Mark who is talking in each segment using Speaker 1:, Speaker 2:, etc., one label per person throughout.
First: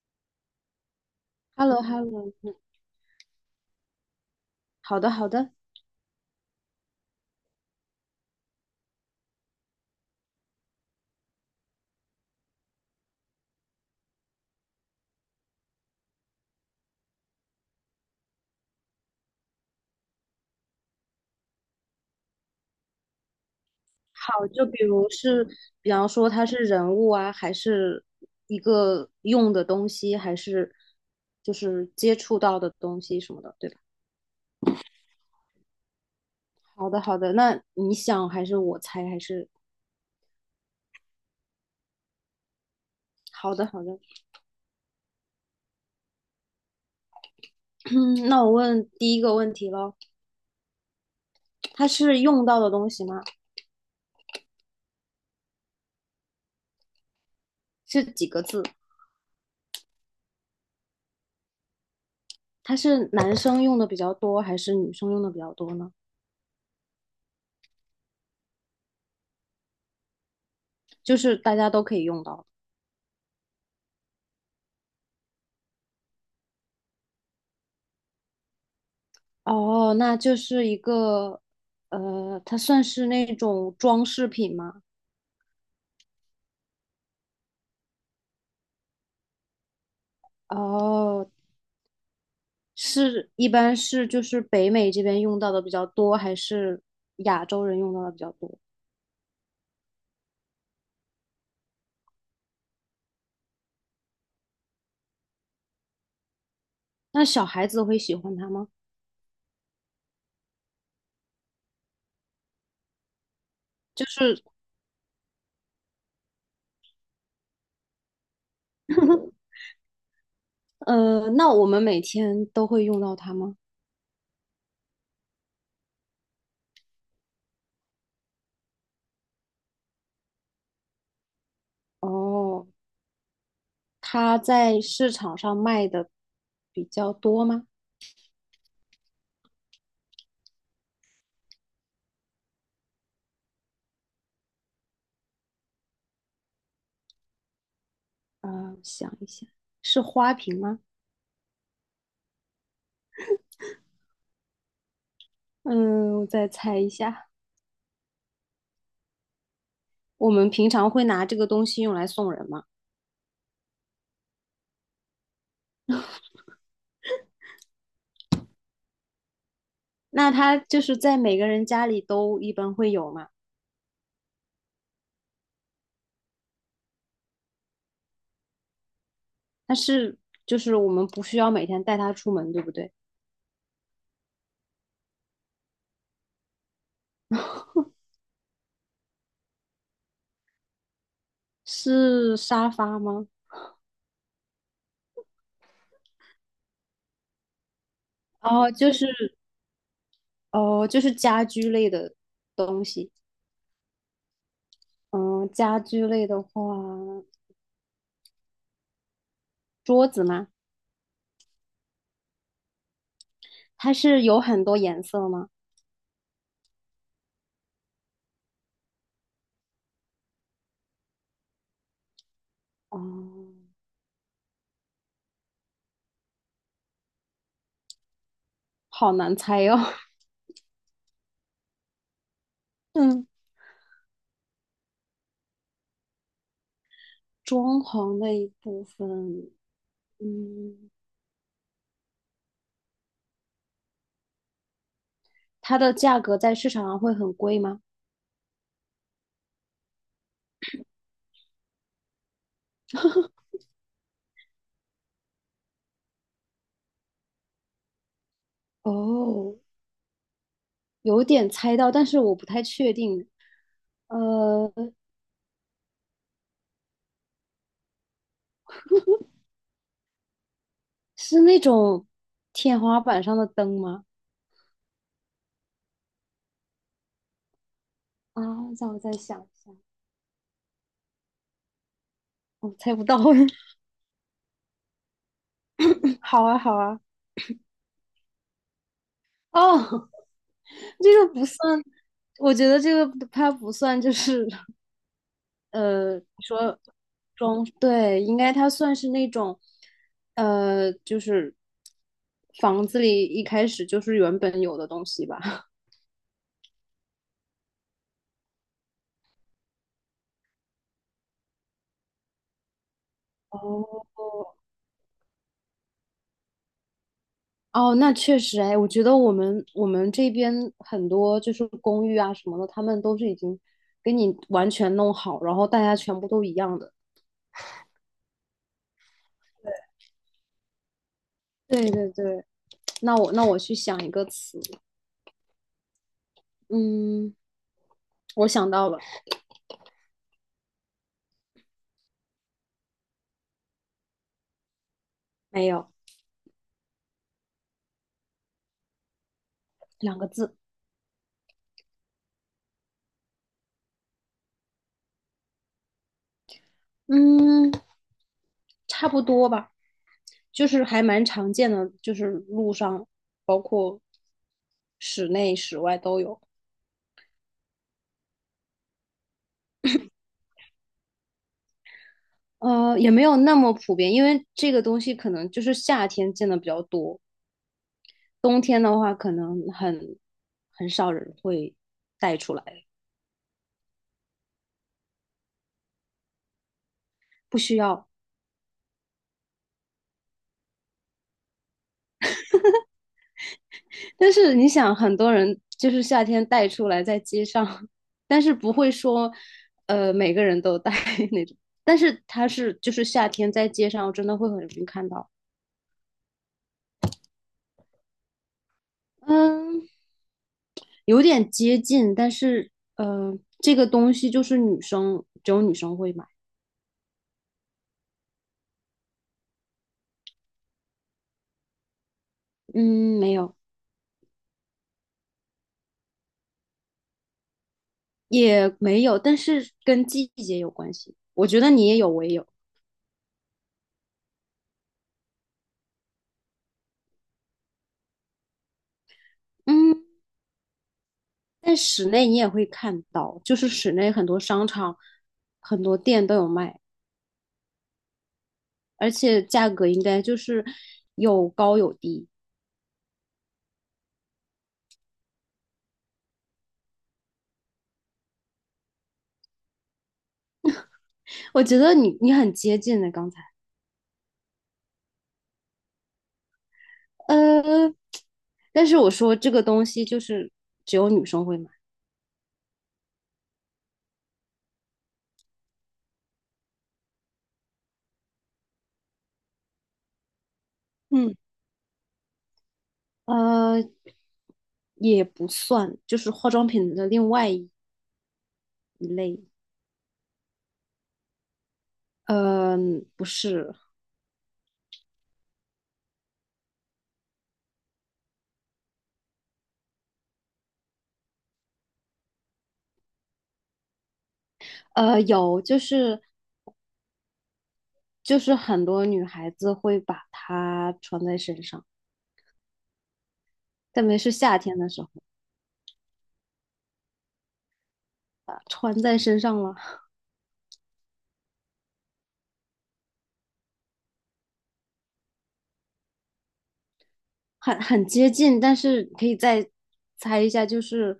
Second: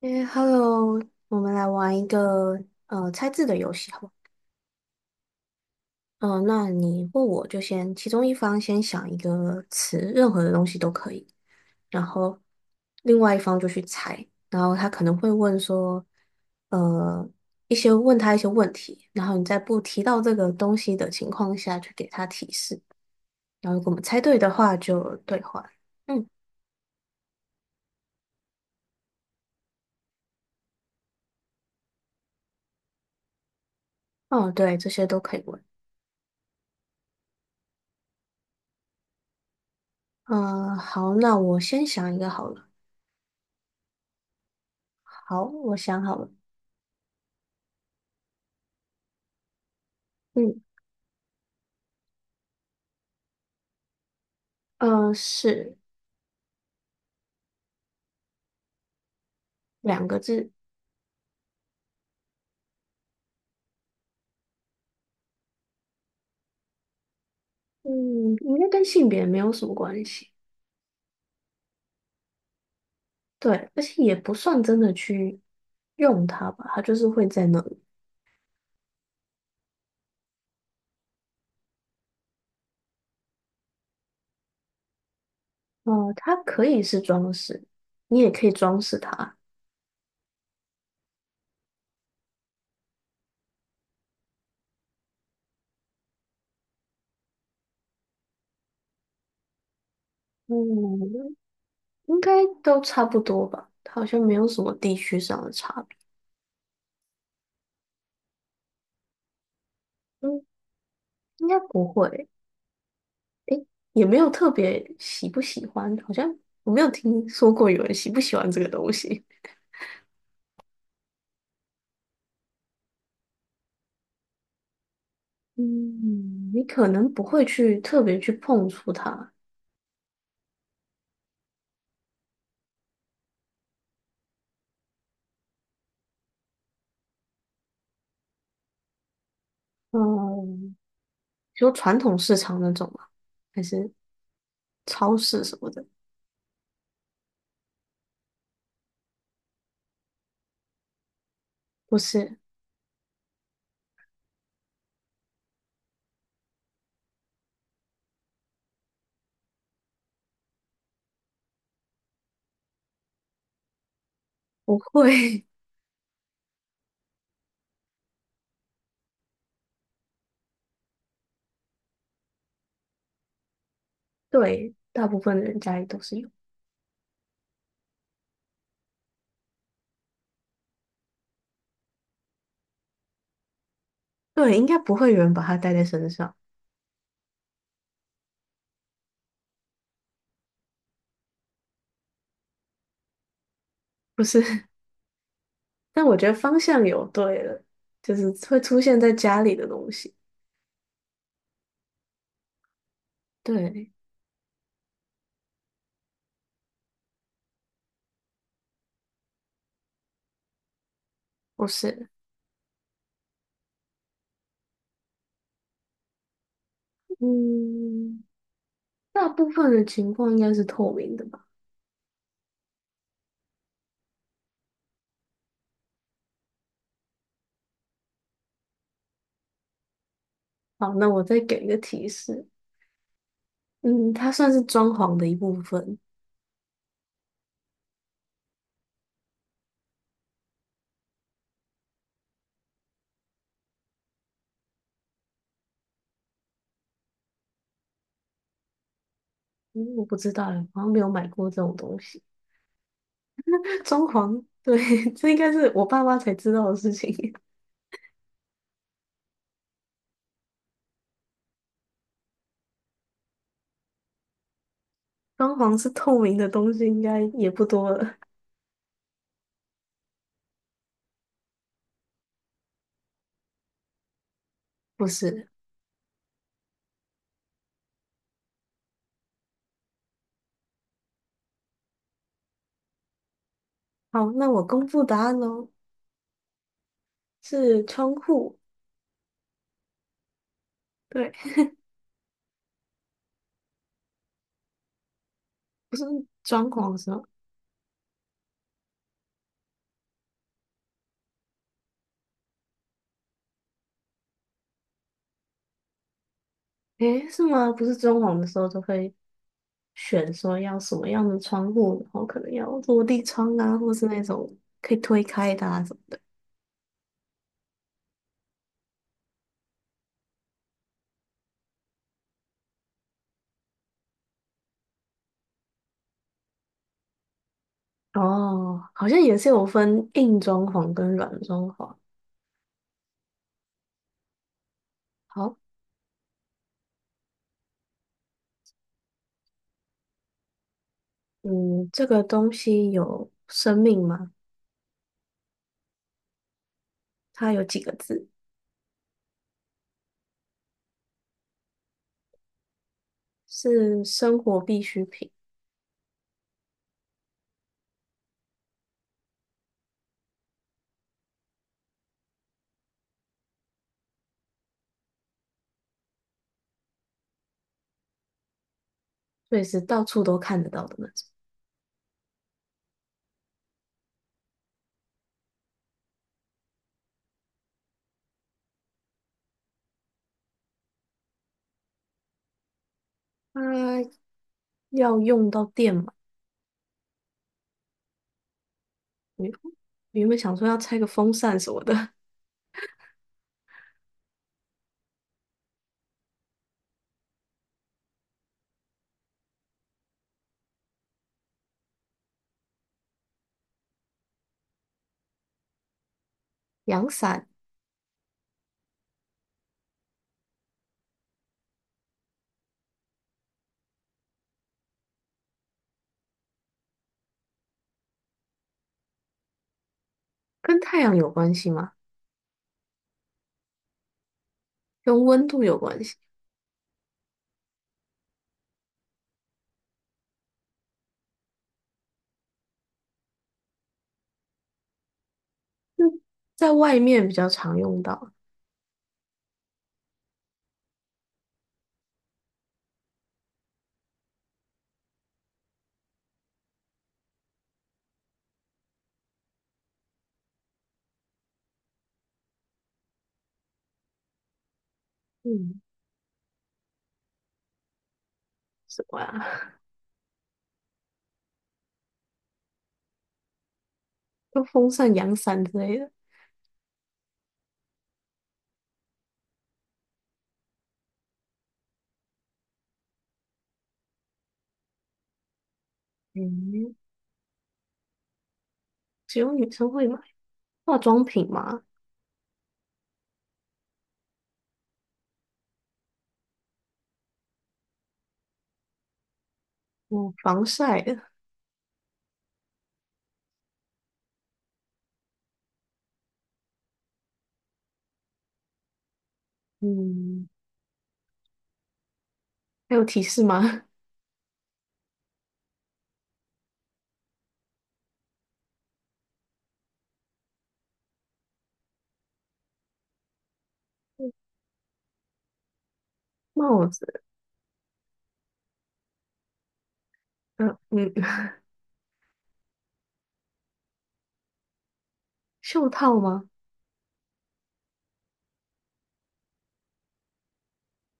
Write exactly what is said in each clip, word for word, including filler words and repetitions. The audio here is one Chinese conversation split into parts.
Speaker 1: 诶，Hello，我们
Speaker 2: h e
Speaker 1: 来
Speaker 2: l l o h
Speaker 1: 玩
Speaker 2: e l
Speaker 1: 一
Speaker 2: l o 嗯，
Speaker 1: 个呃猜字的游戏，好不好？
Speaker 2: 好的，好的，
Speaker 1: 嗯、呃那你或我就先，其中一方先想一个词，任何的东西都可以，然后另外一方就去猜，然后他可能会问说，呃，一些问他一些问题，然后你在不提到这个东西的情况下去给他提示，然后如果我们猜对
Speaker 2: 好，
Speaker 1: 的
Speaker 2: 就
Speaker 1: 话
Speaker 2: 比如
Speaker 1: 就兑
Speaker 2: 是，
Speaker 1: 换。
Speaker 2: 比方
Speaker 1: 嗯，
Speaker 2: 说它是人物啊，还是一个用的东西，还是就是接触到的东西什么的，对吧？
Speaker 1: 哦，对，这些都可以问。
Speaker 2: 好的，好的，那你想还是我猜还是？
Speaker 1: 嗯、好，那我先想一个好了。
Speaker 2: 好的，好的，
Speaker 1: 好，我想好了。
Speaker 2: 嗯，那我问第一个问题咯，
Speaker 1: 嗯。
Speaker 2: 它是用到的东西吗？
Speaker 1: 呃，是
Speaker 2: 是几个字？
Speaker 1: 两个字，
Speaker 2: 它是男生用的比较多，还是女生用的比较多呢？
Speaker 1: 嗯，应该跟性别没有什么关系，
Speaker 2: 就是大家都可以用到。
Speaker 1: 对，而且也不算真的去用它吧，它就是会在那里。
Speaker 2: 哦，那就是一个，呃，它算是那种装饰品吗？
Speaker 1: 呃，它可以是装饰，你也可以装饰它，
Speaker 2: 哦，是，一般是就是北美这边用到的比较多，还是亚洲人用到的比较多？
Speaker 1: 嗯，应该都差不多吧，它好像没有什么地区上的差别，
Speaker 2: 那小孩子会喜欢它吗？
Speaker 1: 嗯，应该不会，诶，也
Speaker 2: 就
Speaker 1: 没有
Speaker 2: 是，
Speaker 1: 特别喜不喜欢，好像我没有听说过有人喜不喜欢这个东西。
Speaker 2: 呃，那我们每天都会用到它吗？
Speaker 1: 嗯，你可能不会去特别去碰触它，
Speaker 2: 哦，它在市场上卖的比较多吗？
Speaker 1: 嗯，就传统市场那种吗？还是超市什么的？
Speaker 2: 啊，想一下，是花瓶吗？
Speaker 1: 不是，
Speaker 2: 嗯，我再猜一下。我们平常会拿这个东西用来送人嘛，
Speaker 1: 不会。
Speaker 2: 那它就是在每个人家里都一般会有嘛，
Speaker 1: 对，大部分的人家里都是有。
Speaker 2: 但是就是我们不需要每天带它出门，对不对？
Speaker 1: 对，应该不会有人把它带在身上。
Speaker 2: 是沙发吗？
Speaker 1: 不是，但我觉得方向有对了，就是会
Speaker 2: 哦，
Speaker 1: 出
Speaker 2: 就
Speaker 1: 现
Speaker 2: 是
Speaker 1: 在家里的东西。
Speaker 2: 哦，就是家居类的东西。
Speaker 1: 对，
Speaker 2: 嗯，家居类的话，桌子吗？
Speaker 1: 不是。
Speaker 2: 它是有很多颜色吗？
Speaker 1: 嗯，大部分的情况应该是透明的吧？
Speaker 2: 哦，好难猜哟。
Speaker 1: 好，那我再给一个提示。
Speaker 2: 嗯，
Speaker 1: 嗯，它算是装潢的一部分。
Speaker 2: 装潢的一部分，嗯，它的价格在市场上会很贵吗？
Speaker 1: 嗯，我不知道欸，好像没有买过这种东西。装潢，对，这应该是我爸妈才知道的事情。
Speaker 2: 哦，有点猜到，但是我不太确定。呃，
Speaker 1: 装潢是透明的东西，应该也不多了。
Speaker 2: 是那种天花板上的灯吗？
Speaker 1: 不是，
Speaker 2: 啊，让我再想一下，我猜不到。
Speaker 1: 好，那我公布答案喽，
Speaker 2: 好啊，好啊。
Speaker 1: 是窗户。
Speaker 2: 哦，这
Speaker 1: 对，
Speaker 2: 个不算，我觉得这个它不算，就是
Speaker 1: 不是
Speaker 2: 呃，
Speaker 1: 装
Speaker 2: 说
Speaker 1: 潢的时候，
Speaker 2: 装，对，应该它算是那种，呃，就是房子里一开始就是原本有的东西吧。
Speaker 1: 诶，是吗？不是装潢的时候就会选说要什么样的窗户，然后可能要落地窗啊，或是
Speaker 2: 哦，
Speaker 1: 那种可以推开的啊什么。
Speaker 2: 哦，那确实，哎，我觉得我们我们这边很多就是公寓啊什么的，他们都是已经给你完全弄好，然后大家全部都一样的。
Speaker 1: 哦，好像也是有分硬装潢跟软装
Speaker 2: 对
Speaker 1: 潢。
Speaker 2: 对对，那我那我去想一个词，
Speaker 1: 好，
Speaker 2: 嗯，我想到了，
Speaker 1: 嗯，这个东西有生命吗？
Speaker 2: 没有，
Speaker 1: 它有几个字，
Speaker 2: 两个字，
Speaker 1: 是生活必需品，
Speaker 2: 嗯，差不多吧，就是还蛮常见的，就是路上包括室内室外都有，
Speaker 1: 所以是到处都看得到的那种。
Speaker 2: 呃，也没有那么普遍，因为这个东西可能就是夏天见的比较多。冬天的话，可能很很少人会带出来，
Speaker 1: 它要用到电嘛？
Speaker 2: 不需要。
Speaker 1: 我原本想说要拆个风扇什么的，
Speaker 2: 但是你想，很多人就是夏天带出来在街上，但是不会说，呃，每个人都带 那种。但是它是就是夏天在街上，我真的会很容易看到。
Speaker 1: 阳伞
Speaker 2: 嗯，有点接近，但是呃，这个东西就是女生只有女生会买。
Speaker 1: 跟太阳有关系吗？
Speaker 2: 嗯，没有，
Speaker 1: 跟温度有关系？
Speaker 2: 也没有，但是跟季节有关系。我觉得你也有，我也有。
Speaker 1: 嗯，在外面比较常用到。
Speaker 2: 嗯。在室内你也会看到，就是室内很多商场、很多店都有卖，而且价格应该就是有高有低。
Speaker 1: 嗯，什么啊？
Speaker 2: 我觉得你你很接近的刚才，
Speaker 1: 跟风扇、阳伞之类的。
Speaker 2: 呃，但是我说这个东西就是只有女生会买，
Speaker 1: 嗯，只有女生会买化妆
Speaker 2: 嗯，
Speaker 1: 品吗？
Speaker 2: 呃，也不算，就是化妆品的另外一类，
Speaker 1: 哦，防晒的。
Speaker 2: 呃，不是，
Speaker 1: 嗯，还有提示吗？
Speaker 2: 呃，有就是就是很多女孩子会把它穿在身上，特别是 夏天的时候。
Speaker 1: 帽子，
Speaker 2: 穿在身上了，
Speaker 1: 嗯嗯，袖套吗？
Speaker 2: 很很接近，但是可以再猜一下，就是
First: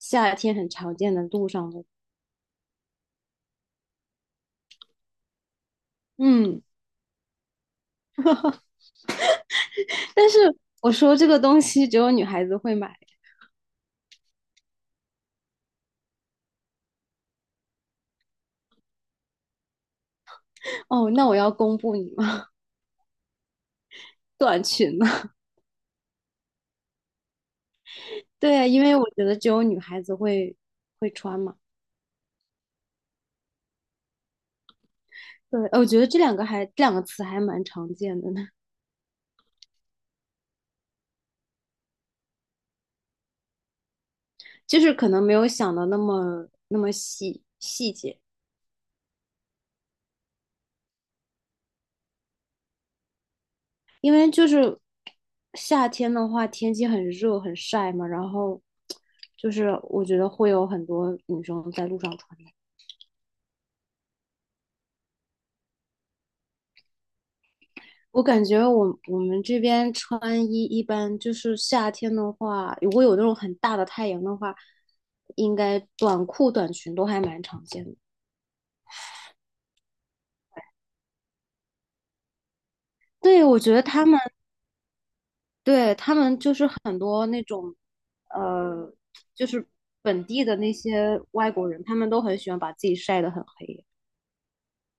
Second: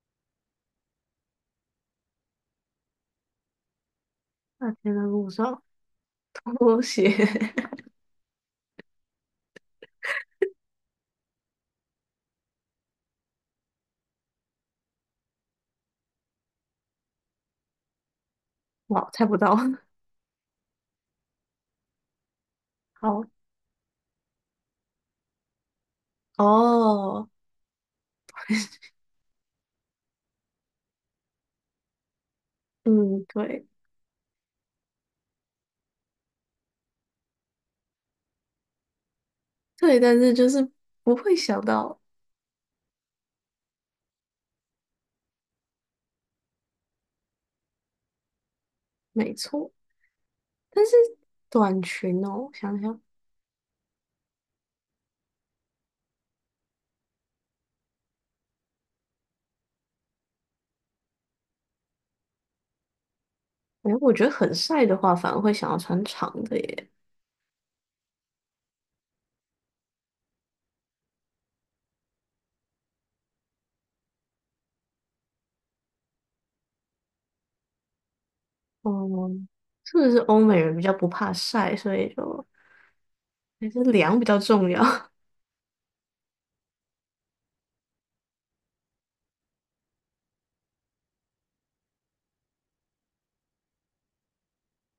Speaker 2: 夏天很常见的路上的，
Speaker 1: 那天的路上
Speaker 2: 嗯，
Speaker 1: 拖鞋，
Speaker 2: 但是我说这个东西只有女孩子会买，
Speaker 1: 哇，猜不到。
Speaker 2: 哦，那我要公布你吗？
Speaker 1: 好，
Speaker 2: 短裙呢？
Speaker 1: 哦，
Speaker 2: 对啊，因为我觉得只有女孩子会会穿嘛。
Speaker 1: 嗯，对
Speaker 2: 对，呃我觉得这两个还这两个词还蛮常见的呢，
Speaker 1: 对，但是就是不会想到，
Speaker 2: 就是可能没有想的那么那么细细节。
Speaker 1: 没错。但是短裙哦，想想，
Speaker 2: 因为就是夏天的话，天气很热很晒嘛，然后就是我觉得会有很多女生在路上穿的。
Speaker 1: 哎，我觉得很晒的话，反而会想要穿长的耶。
Speaker 2: 我感觉我我们这边穿衣一般就是夏天的话，如果有那种很大的太阳的话，应该短裤短裙都还蛮常见的。
Speaker 1: 嗯，是不是欧美人比较不怕晒，所以就
Speaker 2: 对，我
Speaker 1: 还
Speaker 2: 觉
Speaker 1: 是
Speaker 2: 得他
Speaker 1: 凉
Speaker 2: 们
Speaker 1: 比较重要。
Speaker 2: 对他们就是很多那种，呃，就是本地的那些外国人，他们都很喜欢把自己晒得很黑。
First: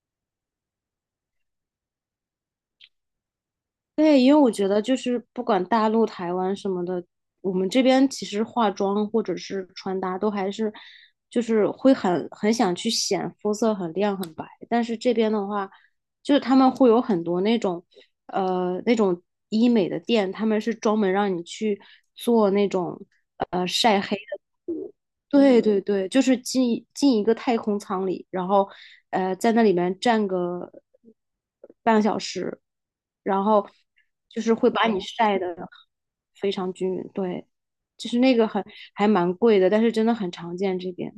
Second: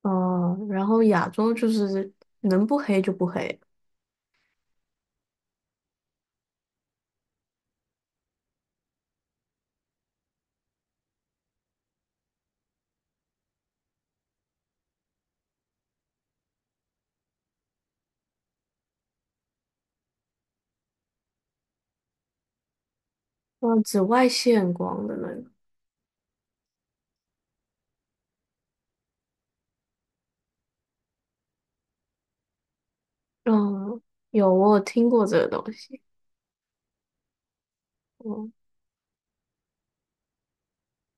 Speaker 1: 嗯，然后亚洲就是能不黑就不黑，
Speaker 2: 对，因为我觉得就是不管大陆、台湾什么的，我们这边其实化妆或者是穿搭都还是，就是会很很想去显肤色很亮很白，但是这边的话，就是他们会有很多那种，呃，那种医美的店，他们是专门让你去做那种呃
Speaker 1: 嗯，紫
Speaker 2: 晒黑
Speaker 1: 外
Speaker 2: 的。
Speaker 1: 线光的那个，
Speaker 2: 对对对，就是进进一个太空舱里，然后呃，在那里面站个半个小时，然后
Speaker 1: 嗯，
Speaker 2: 就
Speaker 1: 有
Speaker 2: 是会
Speaker 1: 我有
Speaker 2: 把你
Speaker 1: 听过这
Speaker 2: 晒
Speaker 1: 个
Speaker 2: 的
Speaker 1: 东西。
Speaker 2: 非常均匀。对，就是那个
Speaker 1: 嗯。
Speaker 2: 很还蛮贵的，但是真的很常见这边。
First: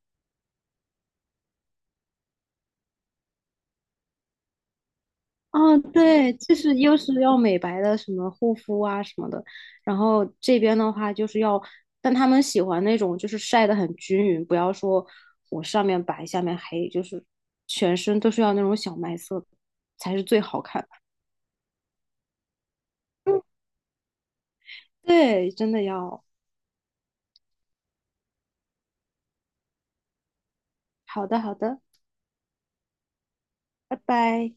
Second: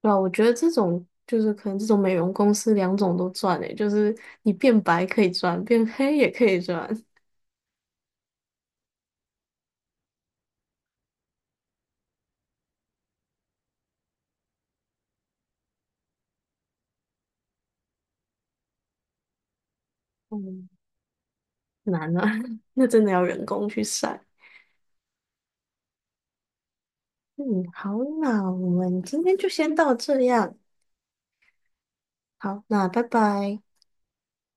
Speaker 1: 对啊，我觉得这种就是可能这种美容公司两种都赚诶，就是你变白可以赚，
Speaker 2: 哦，
Speaker 1: 变黑也
Speaker 2: 对，
Speaker 1: 可
Speaker 2: 就
Speaker 1: 以
Speaker 2: 是
Speaker 1: 赚。
Speaker 2: 又是要美白的，什么护肤啊什么的，然后这边的话就是要，但他们喜欢那种就是晒得很均匀，不要说我上面白下面黑，就是全身都是要那种小麦色才是最好
Speaker 1: 嗯，
Speaker 2: 看的。
Speaker 1: 难啊，那真的要人工去晒。
Speaker 2: 对，真的要。
Speaker 1: 嗯，好，那我们今天就先到这样。
Speaker 2: 好的，好的，
Speaker 1: 好，那拜拜。
Speaker 2: 拜拜。